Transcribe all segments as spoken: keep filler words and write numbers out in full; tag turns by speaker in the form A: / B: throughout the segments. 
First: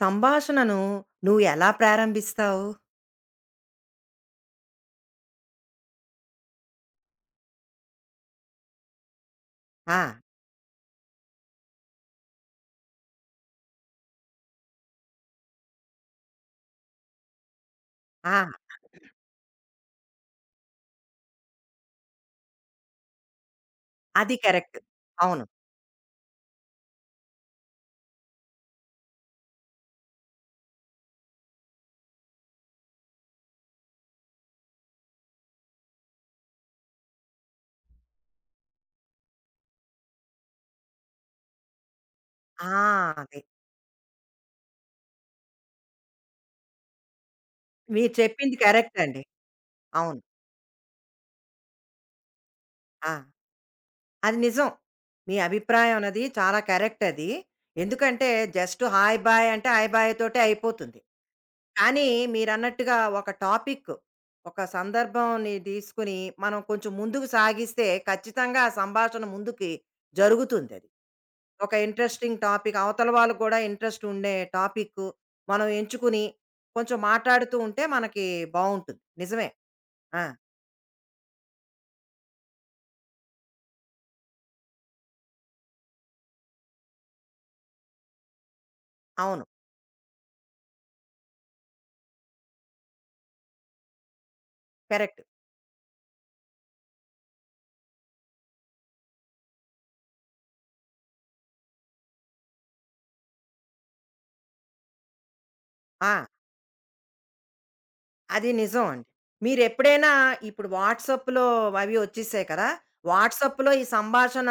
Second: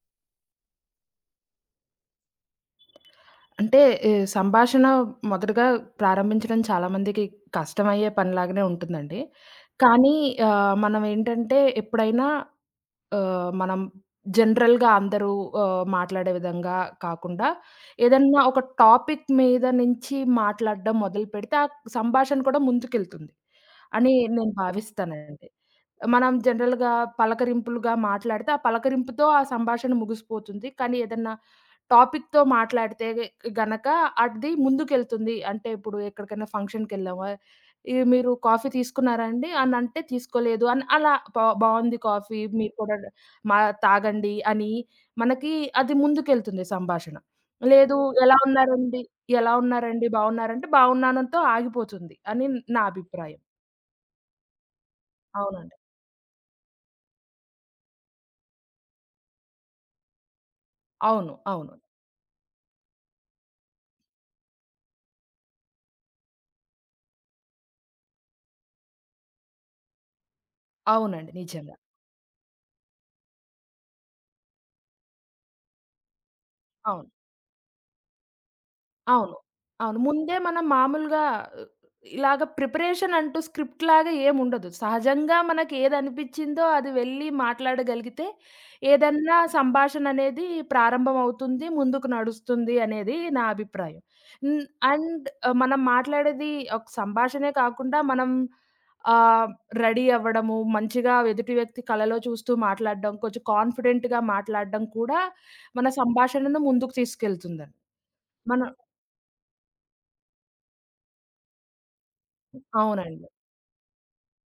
A: సంభాషణను నువ్వు ఎలా ప్రారంభిస్తావు?
B: అంటే ఈ సంభాషణ మొదటగా ప్రారంభించడం చాలామందికి కష్టమయ్యే పనిలాగానే ఉంటుందండి. కానీ
A: ఆ!
B: ఆహ్, మనం ఏంటంటే ఎప్పుడైనా ఆహ్, మనం జనరల్‌గా అందరూ ఆహ్, మాట్లాడే విధంగా కాకుండా
A: ఆ!
B: ఏదన్నా ఒక టాపిక్ మీద నుంచి మాట్లాడడం మొదలుపెడితే ఆ సంభాషణ కూడా ముందుకెళ్తుంది అని
A: అది
B: నేను
A: కరెక్ట్. అవును.
B: భావిస్తానండి. మనం జనరల్‌గా పలకరింపులుగా మాట్లాడితే ఆ పలకరింపుతో ఆ సంభాషణ ముగిసిపోతుంది. కానీ ఏదన్నా టాపిక్‌తో మాట్లాడితే గనక అది ముందుకెళ్తుంది. అంటే ఇప్పుడు ఎక్కడికైనా ఫంక్షన్‌కెళ్ళామా, "ఈ మీరు కాఫీ తీసుకున్నారా అండి?" అని అంటే, "తీసుకోలేదు" అని అలా బా బావుంది కాఫీ
A: ఆ!
B: మీరు కూడా
A: అదే.
B: మా తాగండి అని మనకి అది ముందుకెళ్తుంది సంభాషణ. లేదు
A: మీరు
B: ఎలా
A: చెప్పింది కరెక్ట్
B: ఉన్నారండి?
A: అండి.
B: ఎలా ఉన్నారండి?
A: అవును.
B: బావున్నారంటే బావున్నానుతో ఆగిపోతుంది అని నా
A: ఆ!
B: అభిప్రాయం.
A: అది నిజం. మీ
B: అవునండి.
A: అభిప్రాయం అన్నది చాలా కరెక్ట్ అది. ఎందుకంటే జస్ట్ హాయ్, బాయ్ అంటే హాయ్, బాయ్ తోటే అయిపోతుంది.
B: అవును. అవును.
A: కానీ మీరన్నట్టుగా ఒక టాపిక్, ఒక సందర్భంని తీసుకొని మనం కొంచెం ముందుకు సాగిస్తే ఖచ్చితంగా ఆ సంభాషణ ముందుకి జరుగుతుందది.
B: అవునండి.
A: ఒక
B: నిజంగా.
A: ఇంట్రెస్టింగ్ టాపిక్, అవతల వాళ్ళకి కూడా ఇంట్రెస్ట్ ఉండే టాపిక్ మనం ఎంచుకుని కొంచెం
B: అవును.
A: మాట్లాడుతూ ఉంటే మనకి బావుంటుంది.
B: అవును.
A: నిజమే.
B: అవును.
A: ఆ!
B: ముందే మనం మామూలుగా ఉ, ఇలాగ ప్రిపరేషన్ అంటూ స్క్రిప్ట్ లాగా ఏముండదు. సహజంగా మనకి ఏదనిపిచ్చిందో అది వెళ్ళి మాట్లాడగలిగితే, ఏదన్నా
A: అవును.
B: సంభాషణ అనేది ప్రారంభమవుతుంది, ముందుకు నడుస్తుంది అనేది నా అభిప్రాయం. హ్మ్.
A: కరెక్ట్.
B: అండ్ ఆహ్, మనం మాట్లాడేది ఒక సంభాషణే కాకుండా మనం ఆహ్, రెడీ అవ్వడము, మంచిగా ఎదుటి వ్యక్తి కలలో చూస్తూ మాట్లాడడం, కొంచెం కాన్ఫిడెంట్‌గా మాట్లాడడం కూడా మన
A: ఆ!
B: సంభాషణను ముందుకు తీసుకెళ్తుందండి.
A: అది
B: మన
A: నిజం అండి. మీరెప్పుడైనా ఇప్పుడు వాట్సాప్‌లో అవి వచ్చేసాయి కదా!
B: అవునండి.
A: వాట్సాప్‌లో ఈ సంభాషణ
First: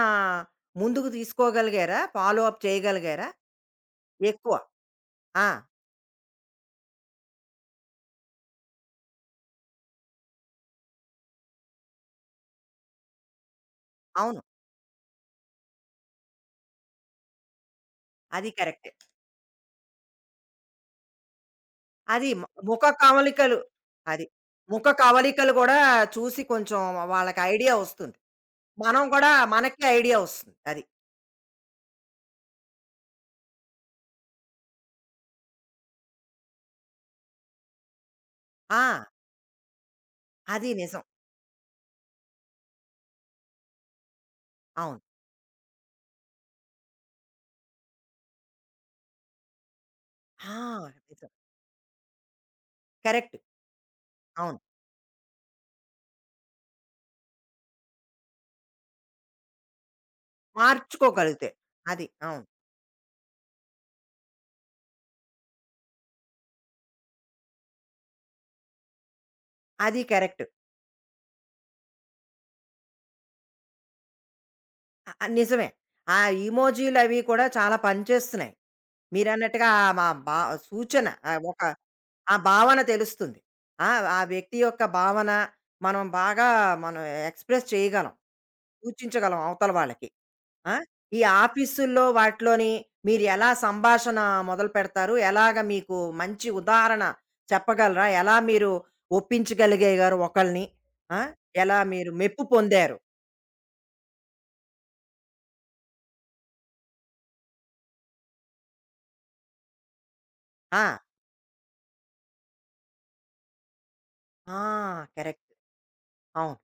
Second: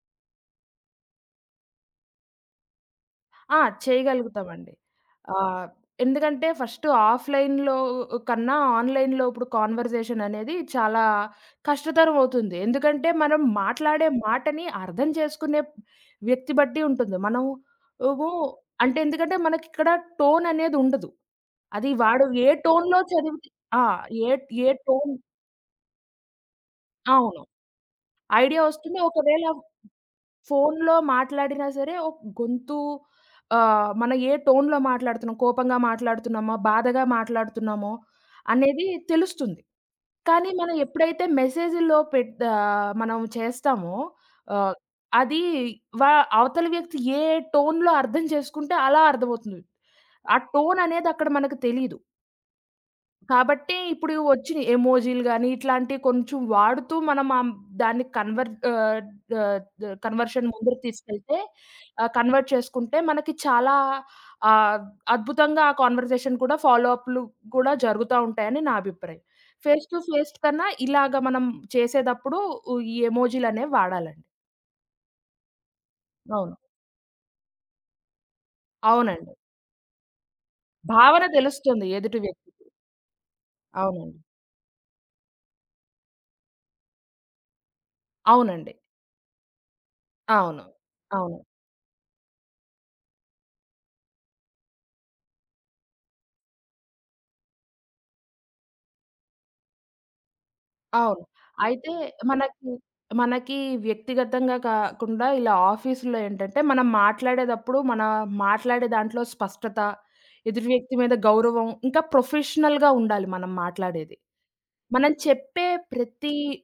A: ముందుకు తీసుకోగలిగారా? Follow up చేయగలిగారా?
B: ఆ!
A: ఎక్కువ.
B: చేయగలుగుతామండి.
A: ఆ!
B: ఆహ్, ఎందుకంటే ఫస్ట్ ఆఫ్‌లైన్‌లో కన్నా ఆన్‌లైన్‌లో ఇప్పుడు కాన్వర్జేషన్ అనేది చాలా కష్టతరం అవుతుంది. ఎందుకంటే మనం మాట్లాడే
A: అవును.
B: మాటని అర్థం చేసుకునే వ్యక్తి బట్టి ఉంటుంది. మనం ఏమో
A: అది కరెక్టే.
B: అంటే ఎందుకంటే మనకిక్కడ టోన్ అనేది ఉండదు. అది వాడు
A: అది మ
B: ఏ
A: ముఖ
B: టోన్‌లో చదివితే
A: కవలికలు
B: ఆ!
A: అది.
B: ఏ ఏ
A: ముఖ
B: టోన్
A: కవలికలు కూడా చూసి కొంచెం వాళ్ళకి
B: అవును.
A: ఐడియా వస్తుంది.
B: ఐడియా వస్తుంది.
A: మనం కూడా
B: ఒకవేళ
A: మనకే ఐడియా వస్తుంది. అది.
B: ఫోన్‌లో మాట్లాడినా సరే, ఒక గొంతు ఆహ్, మనం ఏ టోన్‌లో మాట్లాడుతున్నాం, కోపంగా మాట్లాడుతున్నామో, బాధగా మాట్లాడుతున్నామో అనేది
A: ఆ!
B: తెలుస్తుంది. కానీ
A: అది
B: మనం
A: నిజం.
B: ఎప్పుడైతే మెసేజ్‌లో పెట్ ఆహ్, మనం చేస్తామో ఆహ్,
A: అవును.
B: అది వా అవతల వ్యక్తి ఏ టోన్‌లో అర్థం చేసుకుంటే అలా అర్థమవుతుంది. ఆ
A: ఆ!
B: టోన్ అనేది అక్కడ
A: నిజం.
B: మనకు తెలీదు.
A: కరెక్ట్.
B: కాబట్టి ఇప్పుడు
A: అవును.
B: వచ్చిన ఎమోజిలు గాని, ఇట్లాంటివి కొంచెం వాడుతూ మనం ఆహ్, దాన్ని కన్వర్ ఆహ్, ఆహ్, ద కన్వర్షన్ ముందుకు తీసుకెళ్తే
A: మార్చుకోగలిగితే. అది.
B: ఆహ్,
A: అవును.
B: కన్వర్ట్ చేసుకుంటే మనకి చాలా ఆహ్, అద్భుతంగా ఆ కాన్వర్జేషన్ కూడా ఫాలో అప్‌లు కూడా జరుగుతా ఉంటాయని నా అభిప్రాయం. ఫేస్ టు
A: అది
B: ఫేస్
A: కరెక్ట్.
B: కన్నా ఇలాగ మనం చేసేటప్పుడు ఈ ఎమోజిలనేవి వాడాలండి.
A: అ ఆహ్, నిజమే. ఆ
B: అవును.
A: ఇమోజిలవి కూడా చాలా పనిచేస్తున్నాయి.
B: అవునండి.
A: మీరన్నట్టుగా ఆహ్, మా బా సూచన
B: భావన
A: ఆహ్, ఒక
B: తెలుస్తుంది ఎదుటి
A: ఆ
B: వ్యక్తికి.
A: భావన తెలుస్తుంది. ఆ! ఆ
B: అవునండి.
A: వ్యక్తి యొక్క భావన మనం బాగా మనం ఎక్స్‌ప్రెస్ చేయగలం.
B: అవునండి.
A: సూచించగలం అవతల వాళ్ళకి.
B: అవును.
A: ఆ! ఈ
B: అవును.
A: ఆఫీసుల్లో వాటిలోని మీరు ఎలా సంభాషణ మొదలు పెడతారు? ఎలాగ మీకు మంచి ఉదాహరణ చెప్పగలరా? ఎలా మీరు ఒప్పించగలిగేగారు ఒకళ్ళని? ఆ!
B: అవును.
A: ఎలా
B: అయితే
A: మీరు మెప్పు
B: మనకి,
A: పొందారు?
B: మనకి వ్యక్తిగతంగా కాకుండా ఇలా ఆఫీస్‌లో ఏంటంటే, మనం మాట్లాడేటప్పుడు మన మాట్లాడే దాంట్లో స్పష్టత, ఎదురు
A: ఆ!
B: వ్యక్తి మీద గౌరవం, ఇంకా ప్రొఫెషనల్‌గా ఉండాలి మనం మాట్లాడేది.
A: ఆ!
B: మనం
A: కరెక్ట్.
B: చెప్పే ప్రతి
A: అవును.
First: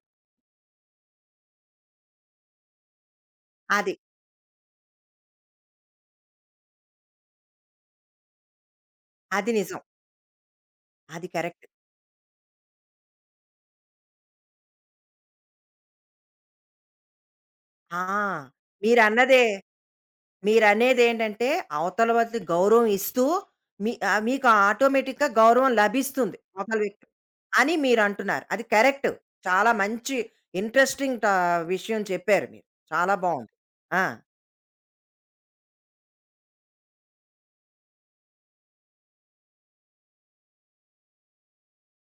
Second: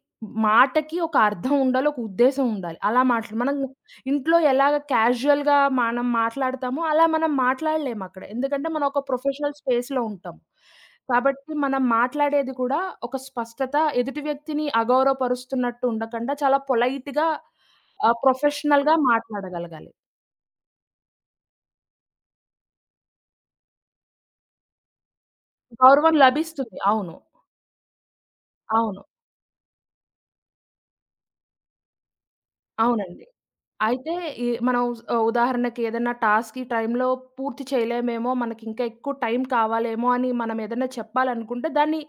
B: మాటకి ఒక అర్థం ఉండాలి. ఒక ఉద్దేశ్యం ఉండాలి. అలా మాట్లా మనం
A: అది.
B: ఇంట్లో ఎలాగ క్యాజుయల్‌గా మనం మాట్లాడతామో అలా మనం మాట్లాడలేమక్కడ. ఎందుకంటే మనం ఒక
A: అది
B: ప్రొఫెషనల్
A: నిజం.
B: స్పేస్‌లో ఉంటాం.
A: అది
B: కాబట్టి
A: కరెక్ట్.
B: మనం మాట్లాడేది కూడా ఒక స్పష్టత ఎదుటి వ్యక్తిని అగౌరవపరుస్తున్నట్టు ఉండకుండా చాలా పొలైట్‌గా
A: ఆ!
B: ఆహ్, ప్రొఫెషనల్‌గా
A: మీరన్నదే
B: మాట్లాడగలగాలి.
A: మీరనేదేంటంటే అవతల వాళ్ళకి గౌరవం ఇస్తూ మీ ఆహ్, మీకు ఆటోమేటిక్‌గా గౌరవం
B: గౌరవం
A: లభిస్తుంది
B: లభిస్తుంది.
A: అవతల వ్యక్తి
B: అవును.
A: అని మీరంటున్నారు. అది
B: అవును.
A: కరెక్ట్. చాలా మంచి ఇంట్రెస్టింగ్ టా విషయం చెప్పారు మీరు. చాలా
B: అవునండి.
A: బావుంది. ఆ!
B: అయితే ఈ మనం స్ ఉదాహరణకి ఏదైనా టాస్క్ ఈ టైంలో పూర్తి చేయలేమేమో, మనకింకా ఎక్కువ టైం కావాలేమో అని మనం ఏదైనా చెప్పాలనుకుంటే, దాన్ని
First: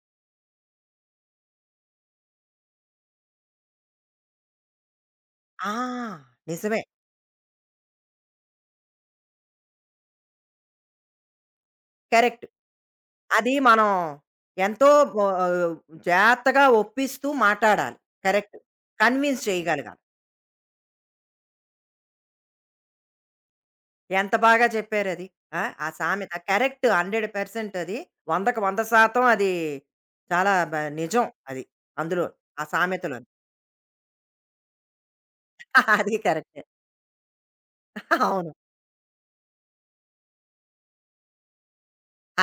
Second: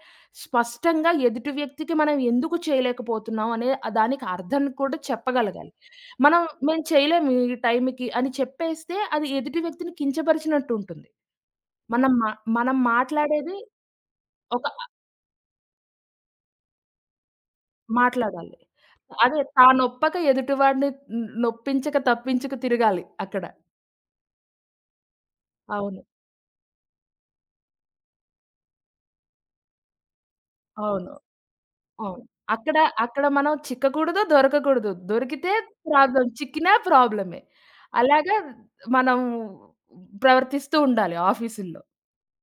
B: స్పష్టంగా ఎదుటి వ్యక్తికి మనం ఎందుకు చేయలేకపోతున్నాం అనే ఆహ్, దానికి అర్థం కూడా
A: ఆ!
B: చెప్పగలగాలి. మనం
A: నిజమే.
B: మేము చేయలేము ఈ టైంకి అని చెప్పేస్తే, అది ఎదుటి వ్యక్తిని కించపరిచినట్టు ఉంటుంది. మనం మా
A: కరెక్ట్.
B: మనం
A: అది
B: మాట్లాడేది
A: మనం
B: ఒక
A: ఎంతో బా జాగ్రత్తగా ఒప్పిస్తూ మాట్లాడాలి. కరెక్ట్.
B: మాట్లాడాలి. అదే
A: కన్విన్స్ చేయగలగాలి.
B: తానొప్పక ఎదుటివాడిని న్ నొప్పించక, తప్పించక తిరగాలి అక్కడ.
A: ఎంత బాగా చెప్పారది. ఆ! ఆ
B: అవును.
A: సామెత కరెక్ట్ వంద శాతం అది. 100కి వంద శాతం అది చాలా బ
B: అవును.
A: నిజం అది.
B: అవును.
A: అందులో ఆ
B: అక్కడ, అక్కడ
A: సామెతలోని.
B: మనం చిక్కకూడదు, దొరకకూడదు. దొరికితే
A: అది
B: ప్రాబ్లమ్.
A: కరెక్టే.
B: చిక్కినా ప్రాబ్లమే. అలాగా
A: అవును.
B: మనం ప్రవర్తిస్తూ ఉండాలి ఆఫీసుల్లో.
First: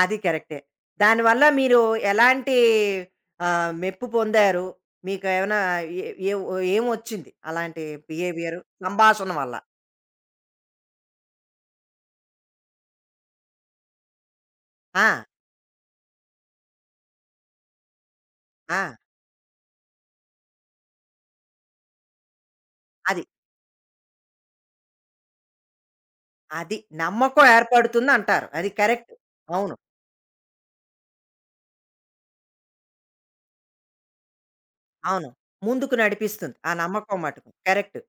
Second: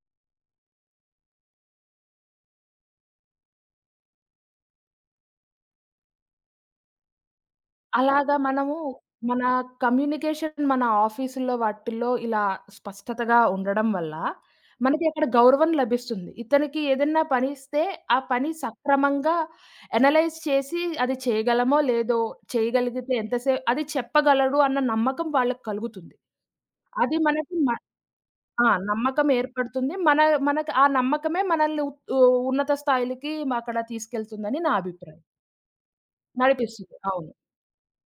A: అది కరెక్టే. దానివల్ల మీరు ఎలాంటి ఆహ్, మెప్పు పొందారు? మీకేమైనా ఏ ఏ ఏమొచ్చింది అలాంటి
B: అలాగా
A: బిహేవియర్
B: మనము
A: సంభాషణ
B: మన
A: వల్ల?
B: కమ్యూనికేషన్ మన ఆఫీసుల్లో వాటిల్లో ఇలా స్పష్టతగా ఉండడం వల్ల
A: ఆ!
B: మనకి అక్కడ గౌరవం లభిస్తుంది. ఇతనికి ఏదన్నా పని ఇస్తే ఆ పని
A: ఆ!
B: సక్రమంగా అనలైజ్ చేసి అది చేయగలమో లేదో, చేయగలిగితే
A: అది.
B: ఎంతసే అది చెప్పగలడు అన్న నమ్మకం వాళ్ళకి కలుగుతుంది.
A: అది
B: అది
A: నమ్మకం
B: మనకి మ
A: ఏర్పడుతుందంటారు. అది
B: ఆ!
A: కరెక్ట్.
B: నమ్మకం
A: అవును.
B: ఏర్పడుతుంది. మన మనకు ఆ నమ్మకమే మనల్ని ఉ ఉన్నత స్థాయిలకి అక్కడ తీసుకెళ్తుందని నా అభిప్రాయం.
A: అవును. ముందుకు నడిపిస్తుంది. ఆ
B: నడిపిస్తుంది.
A: నమ్మకం
B: అవును.
A: మటుకు. కరెక్ట్.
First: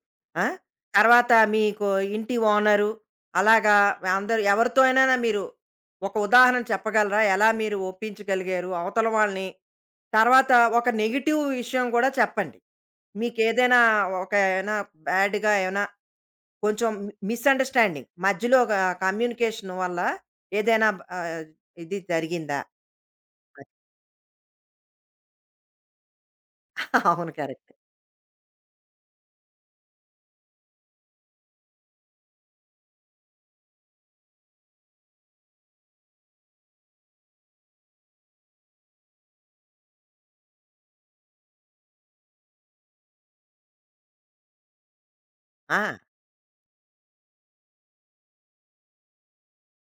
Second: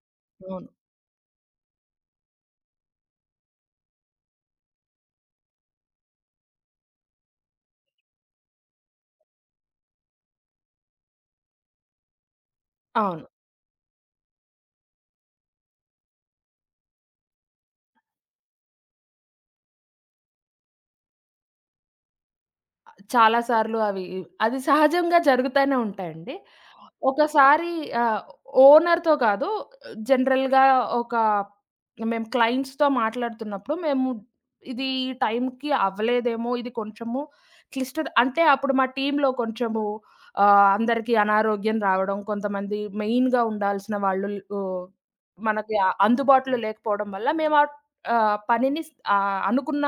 A: ఆ!
B: అవును.
A: తర్వాత మీకు ఇంటి ఓనరు అలాగా అందరూ ఎవరితో అయినా మీరు ఒక ఉదాహరణ చెప్పగలరా? ఎలా మీరు ఒప్పించగలిగారు అవతల వాళ్ళని? తర్వాత ఒక నెగెటివ్ విషయం కూడా చెప్పండి.
B: అవును.
A: మీకేదైనా ఒక ఏమైనా బ్యాడ్‌గా ఏమైనా కొంచెం మిస్‌అండర్‌స్టాండింగ్ మధ్యలో ఒక కమ్యూనికేషన్ వల్ల ఏదైనా ఆహ్, ఇది జరిగిందా?
B: చాలా సార్లు అవి అది సహజంగా జరుగుతానే ఉంటాయండి.
A: అవును. కరెక్ట్.
B: ఒకసారి ఆహ్, ఓనర్‌తో కాదు జనరల్‌గా ఒక మేము క్లయింట్స్‌తో మాట్లాడుతున్నప్పుడు మేము ఇది ఈ టైంకి అవ్వలేదేమో, ఇది కొంచెము క్లిష్టత అంటే అప్పుడు మా టీమ్‌లో కొంచెము ఆహ్, అందరికీ అనారోగ్యం రావడం, కొంతమంది మెయిన్‌గా ఉండాల్సిన వాళ్ళు ఆహ్, మనకి
A: ఆ!
B: ఆ- అందుబాటులో లేకపోవడం వల్ల మేము ఆహ్, పనిని ఆహ్, అనుకున్న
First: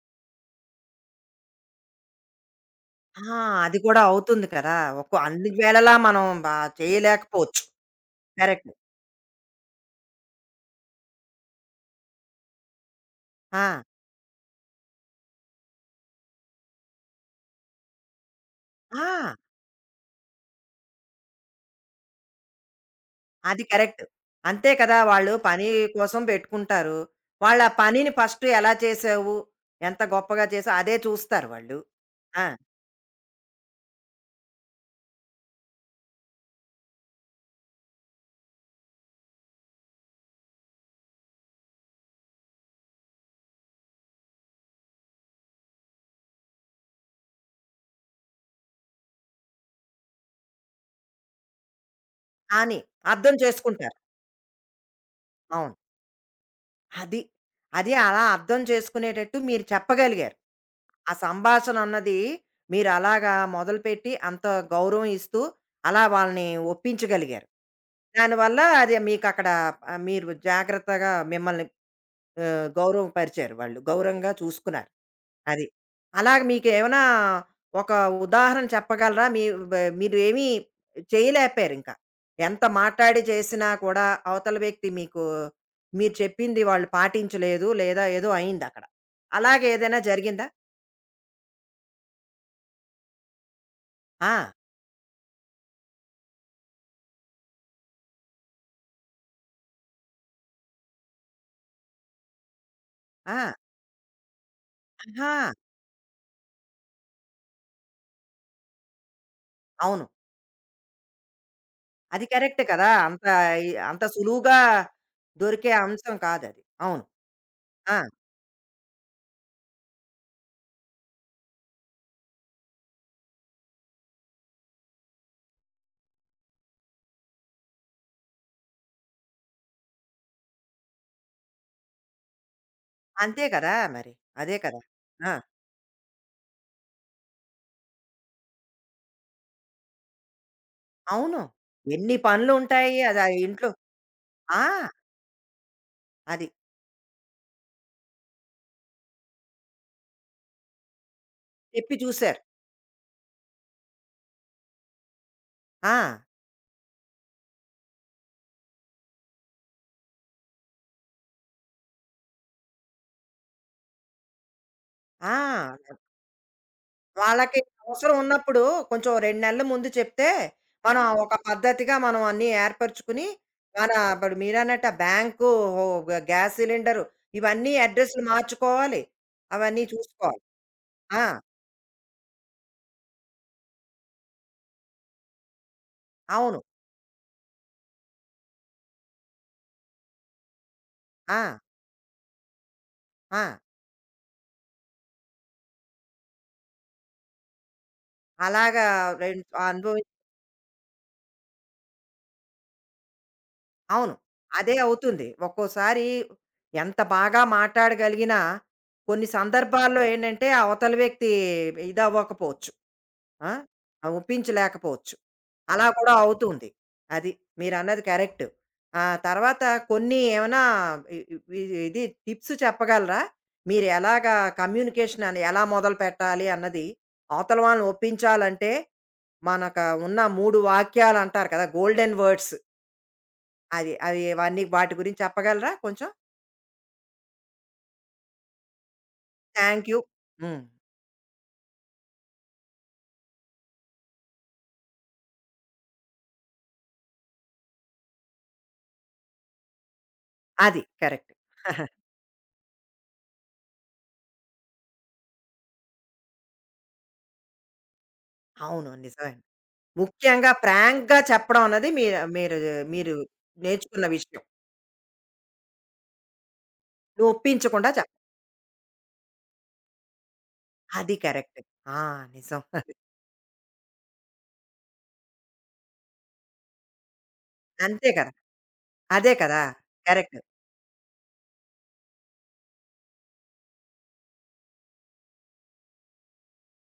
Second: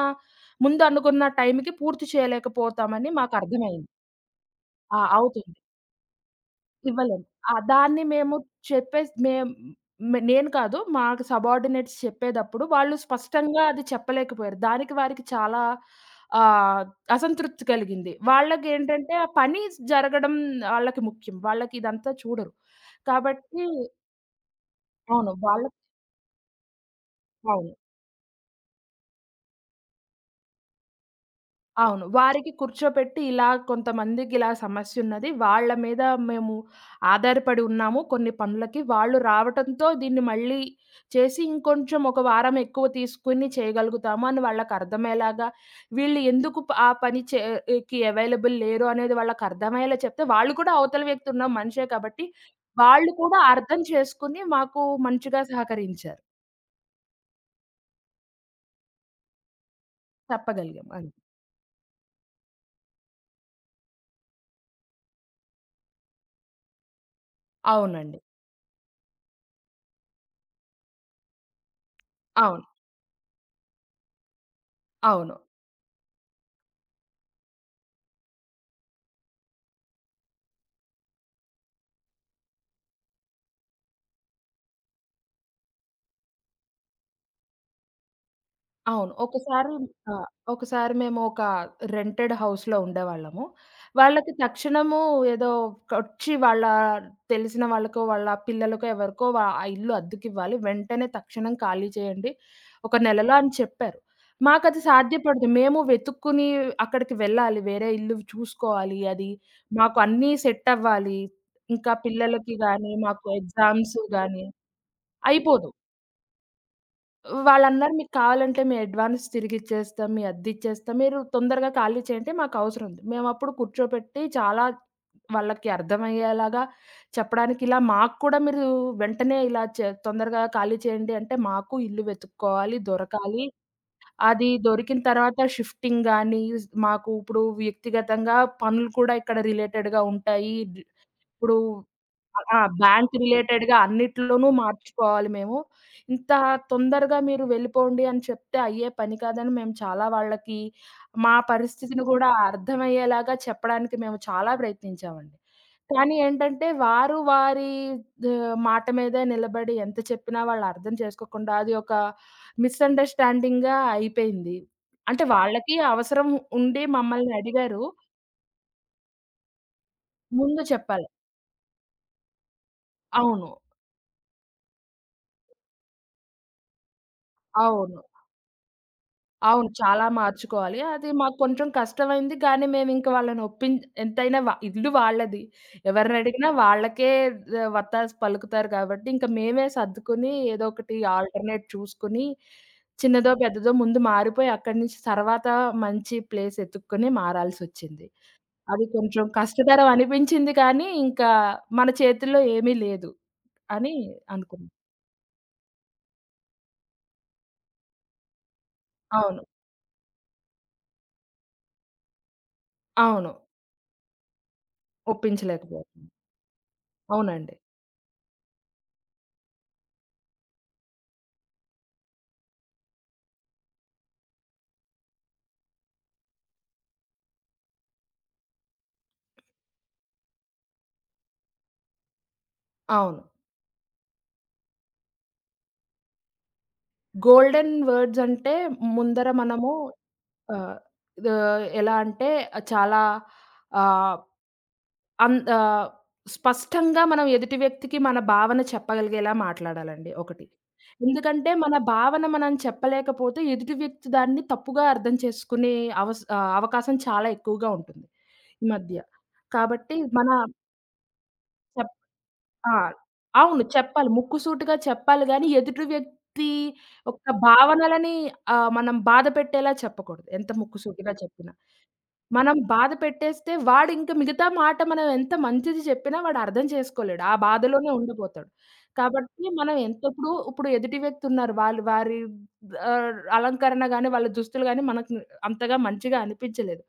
B: ముందు అనుకున్న టైంకి పూర్తి చేయలేకపోతామని
A: ఆ! అది
B: మాకర్థమైంది.
A: కూడా అవుతుంది కదా!
B: ఆ!
A: ఒక్కో అన్ని
B: అవుతుంది.
A: వేళలా మనం బా
B: ఇవ్వలేము. ఆ!
A: చేయలేకపోవచ్చు.
B: దాన్ని మేము
A: కరెక్ట్.
B: చెప్పేసి మేం మే నేను కాదు మాకు సబార్డినేట్స్ చెప్పేదప్పుడు వాళ్ళు స్పష్టంగా
A: ఆ!
B: అది చెప్పలేకపోయారు. దానికి వారికి చాలా ఆహ్, అసంతృప్తి కలిగింది. వాళ్ళకేంటంటే ఆ
A: ఆ!
B: పని జరగడం ఆళ్ళకి ముఖ్యం. వాళ్ళకిదంతా చూడరు. కాబట్టి
A: అది కరెక్ట్. అంతే కదా!
B: అవును.
A: వాళ్ళు పని
B: వాళ్ళకి
A: కోసం పెట్టుకుంటారు. వాళ్ళా
B: అవును.
A: పనిని ఫస్ట్ ఎలా చేసావు? ఎంత గొప్పగా చేసావు? అదే చూస్తారు వాళ్ళు.
B: అవును.
A: ఆ!
B: వారికి కూర్చోపెట్టి ఇలా కొంతమందికి ఇలా సమస్యున్నది. వాళ్ళ మీద మేము ఆధారపడి ఉన్నాము కొన్ని పనులకి. వాళ్ళు రావటంతో దీన్ని మళ్ళీ చేసి ఇంకొంచెం ఒక వారం ఎక్కువ తీసుకొని చేయగలుగుతాము అని వాళ్ళకర్థమయ్యేలాగా, వీళ్ళు ఎందుకు ప ఆ పని చే కి అవైలబుల్ లేరు అనేది వాళ్ళకర్థమయ్యేలా చెప్తే, వాళ్ళు కూడా అవతల వ్యక్తి ఉన్న మనిషే కాబట్టి,
A: అని
B: వాళ్ళు
A: అర్థం
B: కూడా అర్థం
A: చేసుకుంటారు.
B: చేసుకొని మాకు మంచిగా
A: అవును.
B: సహకరించారు.
A: అది. అది అలా అర్థం చేసుకునేటట్టు మీరు చెప్పగలిగారు.
B: చెప్పగలిగాం. అది.
A: ఆ సంభాషణ అన్నది మీరు అలాగా మొదలుపెట్టి అంత గౌరవం ఇస్తూ అలా వాళ్ళని ఒప్పించగలిగారు.
B: అవునండి.
A: దానివల్ల అది మీకక్కడ ఆహ్, మీరు జాగ్రత్తగా మిమ్మల్ని
B: అవును.
A: ఆహ్, గౌరవపరిచారు వాళ్ళు. గౌరవంగా చూసుకున్నారు.
B: అవును.
A: అది. అలాగ మీకేమైనా ఒక ఉదాహరణ చెప్పగలరా? మీ బ మీరేమీ చేయలేకపోయారింక. ఎంత మాట్లాడి చేసినా కూడా అవతల వ్యక్తి మీకు మీరు చెప్పింది వాళ్ళు పాటించలేదు, లేదా ఏదో అయిందక్కడ.
B: అవును. ఒకసారి
A: అలాగేదైనా
B: ఆ!
A: జరిగిందా?
B: ఒకసారి మేము ఒక రెంటెడ్ హౌస్‌లో ఉండేవాళ్ళము.
A: ఆ!
B: వాళ్ళకి తక్షణము ఏదో కొచ్చి వాళ్ళ తెలిసిన వాళ్ళకో, వాళ్ళ పిల్లలకో ఎవరికో వ ఆ ఇల్లు అద్దెకివ్వాలి. వెంటనే తక్షణం ఖాళీ చేయండి. ఒక నెలలో
A: ఆ!
B: అని చెప్పారు. మాకది
A: ఆహా!
B: సాధ్యపడదు. మేము వెతుక్కుని అక్కడికి వెళ్ళాలి. వేరే ఇల్లు చూసుకోవాలి. అది మాకు
A: అవును.
B: అన్నీ సెట్ అవ్వాలి. ఇంకా
A: అది
B: పిల్లలకి
A: కరెక్ట్ కదా!
B: గాని,
A: అంత
B: మాకు
A: ఈ
B: ఎగ్జామ్స్
A: అంత
B: గాని
A: సులువుగా
B: అయిపోదు.
A: దొరికే అంశం కాదది. అవును.
B: వాళ్ళన్నారు
A: ఆ!
B: "మీకు కావాలంటే మీ అడ్వాన్స్ తిరిగిచ్చేస్తాం. మీ అద్దిచ్చేస్తాం. మీరు తొందరగా ఖాళీ చేయండి. మాకవసరం ఉంది." మేమప్పుడు కూర్చోపెట్టి చాలా వాళ్ళకి అర్థమయ్యేలాగా చెప్పడానికి, ఇలా మాకు కూడా మీరు వెంటనే ఇలా చే తొందరగా ఖాళీ చేయండి అంటే, మాకు ఇల్లు వెతుక్కోవాలి,
A: అంతే
B: దొరకాలి.
A: కదా! మరి.
B: అది
A: అదే కదా!
B: దొరికిన
A: ఆ!
B: తర్వాత షిఫ్టింగ్ గానీ, మాకు ఇప్పుడు వ్యక్తిగతంగా పనులు కూడా ఇక్కడ రిలేటెడ్‌గా ఉంటాయి.
A: అవును.
B: ఇప్పుడు
A: ఎన్ని
B: ఆ!
A: పనులుంటాయి.
B: బ్యాంక్
A: అది ఆ ఇంట్లో
B: రిలేటెడ్‌గా అన్నిట్లోనూ
A: ఆ!
B: మార్చుకోవాలి మేము. ఇంత
A: అది.
B: తొందరగా మీరు వెళ్ళిపోండి అని చెప్తే అయ్యే పని కాదని మేము చాలా వాళ్ళకి మా
A: చెప్పి
B: పరిస్థితిని గూడా
A: చూసారు.
B: అర్థమయ్యేలాగా చెప్పడానికి మేము చాలా ప్రయత్నించామండి.
A: ఆ!
B: కానీ ఏంటంటే వారు వారి ద మాట మీదే నిలబడి ఎంత చెప్పినా వాళ్ళు అర్థం చేసుకోకుండా అది ఒక మిస్‌అండర్‌స్టాండింగ్‌గా అయిపోయింది. అంటే
A: ఆ!
B: వాళ్ళకి అవసరం ఉండి మమ్మల్ని
A: వాళ్ళకి
B: అడిగారు.
A: అవసరం ఉన్నప్పుడు కొంచెం రెండు నెలల ముందు చెప్తే,
B: ముందు
A: మనం
B: చెప్పాలి.
A: ఒక పద్ధతిగా మనం అన్నీ ఏర్పరుచుకుని,
B: అవును.
A: మన ఇప్పుడు మీరన్నట్టు ఆ బ్యాంకు, ఓ గ్యాస్ సిలిండరు ఇవన్నీ
B: అవును.
A: అడ్రెస్సులు మార్చుకోవాలి.
B: అవును.
A: అవన్నీ
B: చాలా
A: చూసుకోవాలి.
B: మార్చుకోవాలి. అది
A: ఆ!
B: మాకు కొంచెం కష్టమైంది. కానీ మేమింక వాళ్ళని ఒప్పిం ఎంతైనా వ ఇల్లు వాళ్ళది. ఎవరినడిగినా
A: అవును.
B: వాళ్ళకే ద వత్తాసు పలుకుతారు కాబట్టి, ఇంక మేమే సర్దుకుని ఏదో ఒకటి
A: ఆ!
B: ఆల్టర్‌నేట్ చూసుకొని, చిన్నదో,
A: ఆ!
B: పెద్దదో ముందు మారిపోయి, అక్కడి నుంచి తర్వాత మంచి ప్లేస్ ఎతుక్కొని మారాల్సొచ్చింది. అది
A: అలాగా
B: కొంచెం
A: రెన్
B: కష్టతరం
A: అనుభవి
B: అనిపించింది కానీ, ఇంకా మన చేతుల్లో ఏమీ లేదు అని
A: అవును.
B: అనుకున్నాం.
A: అదే అవుతుంది. ఒక్కోసారి ఎంత బాగా మాట్లాడగలిగినా కొన్ని
B: అవును.
A: సందర్భాల్లో ఏంటంటే ఆ అవతల వ్యక్తి ఇదవ్వకపోవచ్చు.
B: అవును.
A: ఆ! ఆ ఒప్పించలేకపోవచ్చు. అలా
B: ఒప్పించలేకపోయాం.
A: కూడా అవుతుంది. అది.
B: అవునండి.
A: మీరన్నది కరెక్ట్. ఆ తర్వాత కొన్ని ఏమైనా ఇ ఇ ఇది టిప్స్ చెప్పగలరా? మీరు ఎలాగా కమ్యూనికేషన్ అని ఎలా మొదలుపెట్టాలి అన్నది అవతల వాళ్ళని ఒప్పించాలంటే మనకు ఉన్న మూడు వాక్యాలు అంటారు కదా! Golden words.
B: అవును.
A: అది అవి అవన్నీ వాటి గురించి చెప్పగలరా కొంచెం?
B: గోల్డెన్ వర్డ్స్ అంటే ముందర మనము
A: థ్యాంక్ యూ. హ్మ్.
B: ఆహ్, ఆహ్, ఎలా అంటే చాలా ఆహ్, అన్ ఆహ్, స్పష్టంగా మనం ఎదుటి వ్యక్తికి మన భావన చెప్పగలిగేలా మాట్లాడాలండి ఒకటి.
A: అది. కరెక్ట్.
B: ఎందుకంటే మన భావన మనం చెప్పలేకపోతే ఎదుటి వ్యక్తి దాన్ని తప్పుగా అర్థం చేసుకునే అవస్ ఆహ్, అవకాశం చాలా ఎక్కువగా ఉంటుంది ఈ
A: అవును.
B: మధ్య.
A: నిజమే.
B: కాబట్టి మన
A: ముఖ్యంగా ప్రాంక్‌గా చెప్పడం అన్నది
B: చెప్
A: మీ మీరు
B: ఆ!
A: మీరు
B: అవును.
A: నేర్చుకున్న
B: చెప్పాలి.
A: విషయం.
B: ముక్కుసూటిగా చెప్పాలి గానీ, ఎదుటి వ్యక్తి యొక్క
A: నువ్వు ఒప్పించకుండా
B: భావనలని
A: చెప్పడం.
B: ఆహ్, మనం బాధ పెట్టేలా చెప్పకూడదు. ఎంత ముక్కుసూటిగా
A: అది
B: చెప్పినా.
A: కరెక్ట్. ఆ!
B: మనం
A: నిజం.
B: బాధ పెట్టేస్తే వాడింక మిగతా మాట మనం ఎంత మంచిది చెప్పినా వాడు అర్థం చేసుకోలేడు. ఆ బాధలోనే
A: అంతే కదా!
B: ఉండిపోతాడు.
A: అదే
B: కాబట్టి
A: కదా!
B: మనం ఎంత ఇప్పుడు,
A: కరెక్ట్.
B: ఇప్పుడు ఎదుటి వ్యక్తి ఉన్నారు. వాళ్ళు వారి ఆహ్, అలంకరణ గాని, వాళ్ళ దుస్తులు గాని మనకు అంతగా మంచిగా అనిపించలేదు.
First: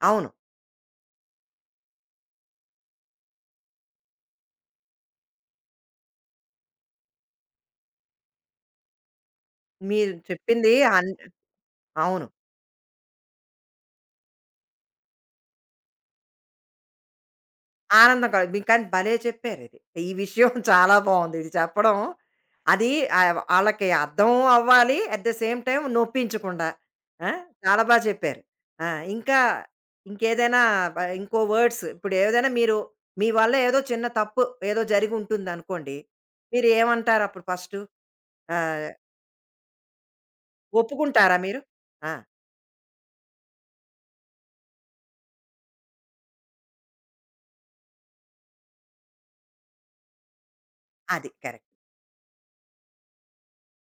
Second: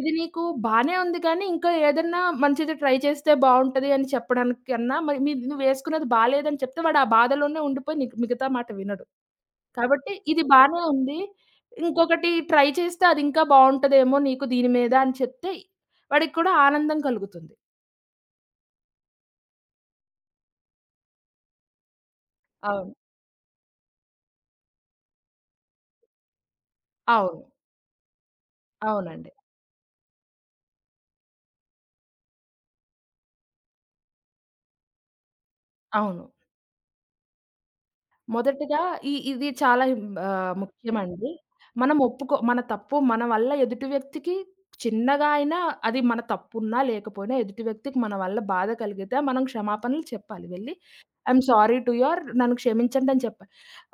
B: ఇది
A: అవును.
B: నీకు బానే ఉంది కానీ, ఇంకా ఏదన్నా మంచిది ట్రై చేస్తే బావుంటది అని చెప్పడానికి కన్నా, మరి మీ నువ్వేసుకున్నది బాలేదని చెప్తే వాడు ఆ బాధలోనే ఉండిపోయి నీకు మిగతా మాట వినడు.
A: మీరు
B: కాబట్టి ఇది
A: చెప్పింది
B: బానే
A: అన్
B: ఉంది.
A: అవును.
B: ఇంకొకటి ట్రై చేస్తే అది ఇంకా బావుంటదేమో నీకు దీని మీద అని చెప్తే, వాడికి కూడా ఆనందం కలుగుతుంది.
A: ఆనందం కలుగు మీకు కానీ భలే చెప్పారిది. ఈ విషయం చాలా బావుంది. ఇది చెప్పడం. అది
B: అవును.
A: ఆహ్, ఆళ్ళకి అర్థం అవ్వాలి. అట్ ద సేమ్ టైమ్ నొప్పించకుండా. ఆ!
B: అవును.
A: చాలా బా చెప్పారు. ఆ!
B: అవునండి.
A: ఇంకా ఇంకేదైనా బ ఇంకో వర్డ్స్ ఇప్పుడు ఏదైనా మీరు మీ వల్ల ఏదో చిన్న తప్పు ఏదో జరిగి ఉంటుందనుకోండి.
B: అవును.
A: మీరు ఏమంటారు అప్పుడు ఫస్టు?
B: మొదటిగా
A: ఆహ్,
B: ఇ ఇది చాలా ఆహ్, ముఖ్యమండి.
A: ఒప్పుకుంటారా మీరు?
B: మనం
A: ఆ!
B: ఒప్పుకో మన తప్పు మన వల్ల ఎదుటి వ్యక్తికి చిన్నగా అయినా అది మన తప్పున్నా, లేకపోయినా ఎదుటి వ్యక్తికి మన వల్ల బాధ కలిగితే మనం క్షమాపణలు చెప్పాలి వెళ్లి.
A: అది
B: I'm
A: correct.
B: Sorry to your నన్ను క్షమించండి అని చెప్పాలి.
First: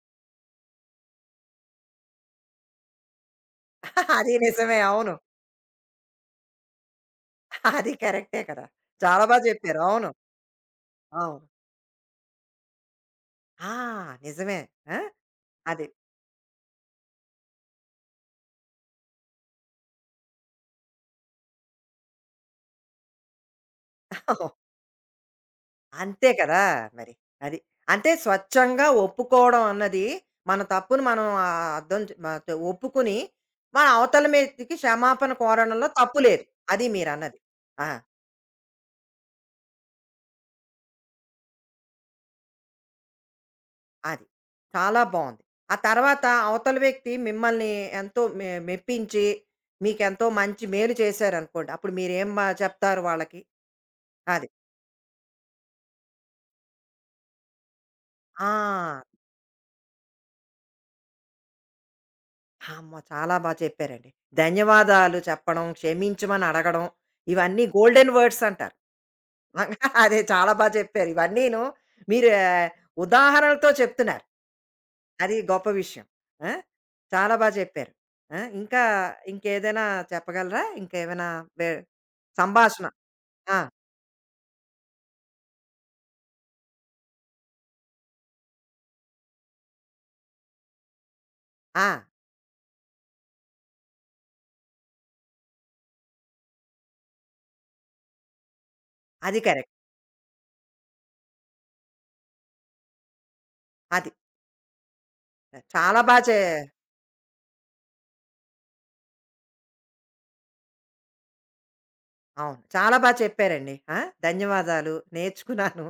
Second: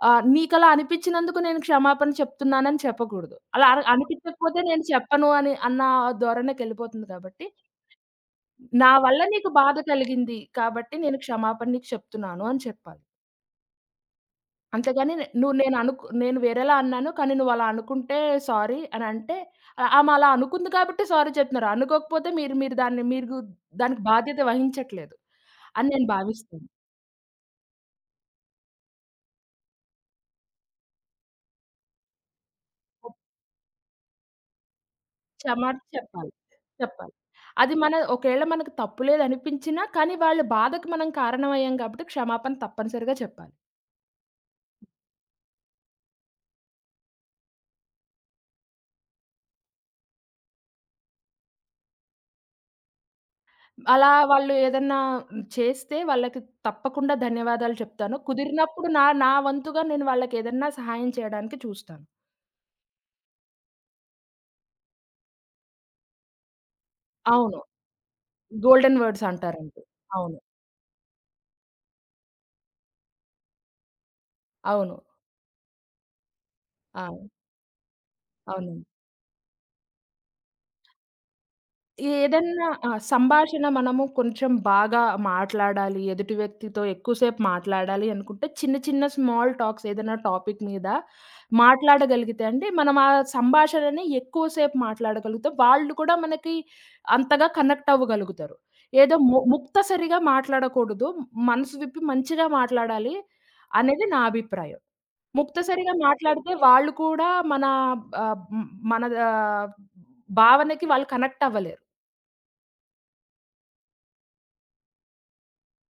B: ఆహ్, నీకలా అనిపించినందుకు నేను క్షమాపణ చెప్తున్నానని చెప్పకూడదు. అలా అ
A: అది
B: అనిపించకపోతే
A: నిజమే.
B: నేను
A: అవును.
B: చెప్పను అని అన్న ధోరణికెళ్ళిపోతుంది కాబట్టి,
A: అది కరెక్టే కదా!
B: నా వల్ల
A: చాలా బా
B: నీకు బాధ
A: చెప్పారు. అవును.
B: కలిగింది కాబట్టి నేను
A: అవును.
B: క్షమాపణ నీకు చెప్తున్నాను అని చెప్పాలి.
A: ఆ! నిజమే. ఆ!
B: అంతేగాని నే నువ్వు నేను
A: అది.
B: అనుకు నేను వేరేలా అన్నాను. కానీ నువ్వలా అనుకుంటే సారీ అనంటే, ఆహ్, ఆమె అలా అనుకుంది కాబట్టి సారీ చెప్తున్నారు. అనుకోకపోతే మీరు మీరు దాన్ని మీరు దానికి బాధ్యత వహించట్లేదు అని నేను
A: అంతే కదా!
B: భావిస్తాను.
A: మరి. అది. అంటే స్వచ్ఛంగా ఒప్పుకోవడం అన్నది, మన తప్పును మనం ఆహ్, అర్థం చే మ త
B: ఒక
A: ఒప్పుకుని, మన అవతల వ్యక్తికి క్షమాపణ
B: క్షమాపణ
A: కోరడంలో తప్పు
B: చెప్పాలి.
A: లేదు. అది
B: చెప్పాలి.
A: మీరన్నది.
B: అది
A: ఆ!
B: మన ఒకవేళ మనకు తప్పు లేదనిపించినా, కానీ వాళ్ళ బాధకు మనం కారణమయ్యాం కాబట్టి క్షమాపణ తప్పనిసరిగా చెప్పాలి.
A: అది. చాలా బావుంది. ఆ తర్వాత అవతల వ్యక్తి మిమ్మల్ని ఎంతో మె మెప్పించి, మీకెంతో మంచి మేలు చేశారనుకోండి. అప్పుడు మీరేం మ చెప్తారు వాళ్ళకి?
B: అలా
A: అది.
B: వాళ్ళు ఏదన్నా చేస్తే వాళ్ళకి తప్పకుండా ధన్యవాదాలు చెప్తాను. కుదిరినప్పుడు
A: ఆ!
B: నా నా వంతుగా నేను వాళ్ళకేదన్నా సహాయం చేయడానికి చూస్తాను.
A: అమ్మో! చాలా బా చెప్పారండి. ధన్యవాదాలు చెప్పడం, క్షమించమని అడగడం,
B: అవును.
A: ఇవన్నీ గోల్డెన్ వర్డ్స్ అంటారు.
B: గోల్డెన్ వర్డ్స్ అంటారండి.
A: అదే
B: అవును.
A: చాలా బా చెప్పారు. ఇవన్నీను మీరు ఆహ్, ఉదాహరణలతో చెప్తున్నారు.
B: అవును.
A: అది గొప్ప విషయం. ఆ!
B: ఆ!
A: చాలా బా చెప్పారు. ఆ! ఇంకా
B: అవునండి.
A: ఇంకేదైనా చెప్పగలరా? ఇంకేమైనా వే
B: ఏదన్నా
A: సంభాషణ.
B: ఆ!
A: ఆ!
B: సంభాషణ మనము కొంచెం బాగా మాట్లాడాలి, ఎదుటి వ్యక్తితో ఎక్కువసేపు మాట్లాడాలి అనుకుంటే, చిన్న చిన్న స్మాల్ టాక్స్ ఏదైనా టాపిక్ మీద
A: ఆ!
B: మాట్లాడగలిగితే అండి, మనం ఆ సంభాషణని ఎక్కువ సేపు మాట్లాడగలుగుతాం. వాళ్ళు కూడా మనకి అంతగా కనెక్ట్ అవ్వగలుగుతారు. ఏదో
A: అది
B: ము
A: కరెక్ట్.
B: ముక్తసరిగా మాట్లాడకూడదు. మనసు విప్పి మంచిగా మాట్లాడాలి అనేది
A: అది.
B: నా అభిప్రాయం. ముక్తసరిగా
A: చాలా బా చే
B: మాట్లాడితే వాళ్ళు కూడా మన ఆహ్, హ్మ్, మన ఆహ్, భావనకి వాళ్ళు కనెక్ట్ అవ్వలేరు.
A: అవును. చాలా బా చెప్పారండి. ఆ! ధన్యవాదాలు. నేర్చుకున్నాను.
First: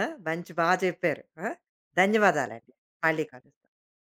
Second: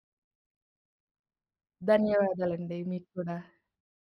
A: ఆ! మంచి బా చెప్పారు. ఆ! ధన్యవాదాలండి.
B: ధన్యవాదాలండి మీకు
A: మళ్ళీ
B: కూడా.
A: కలుద్దాం.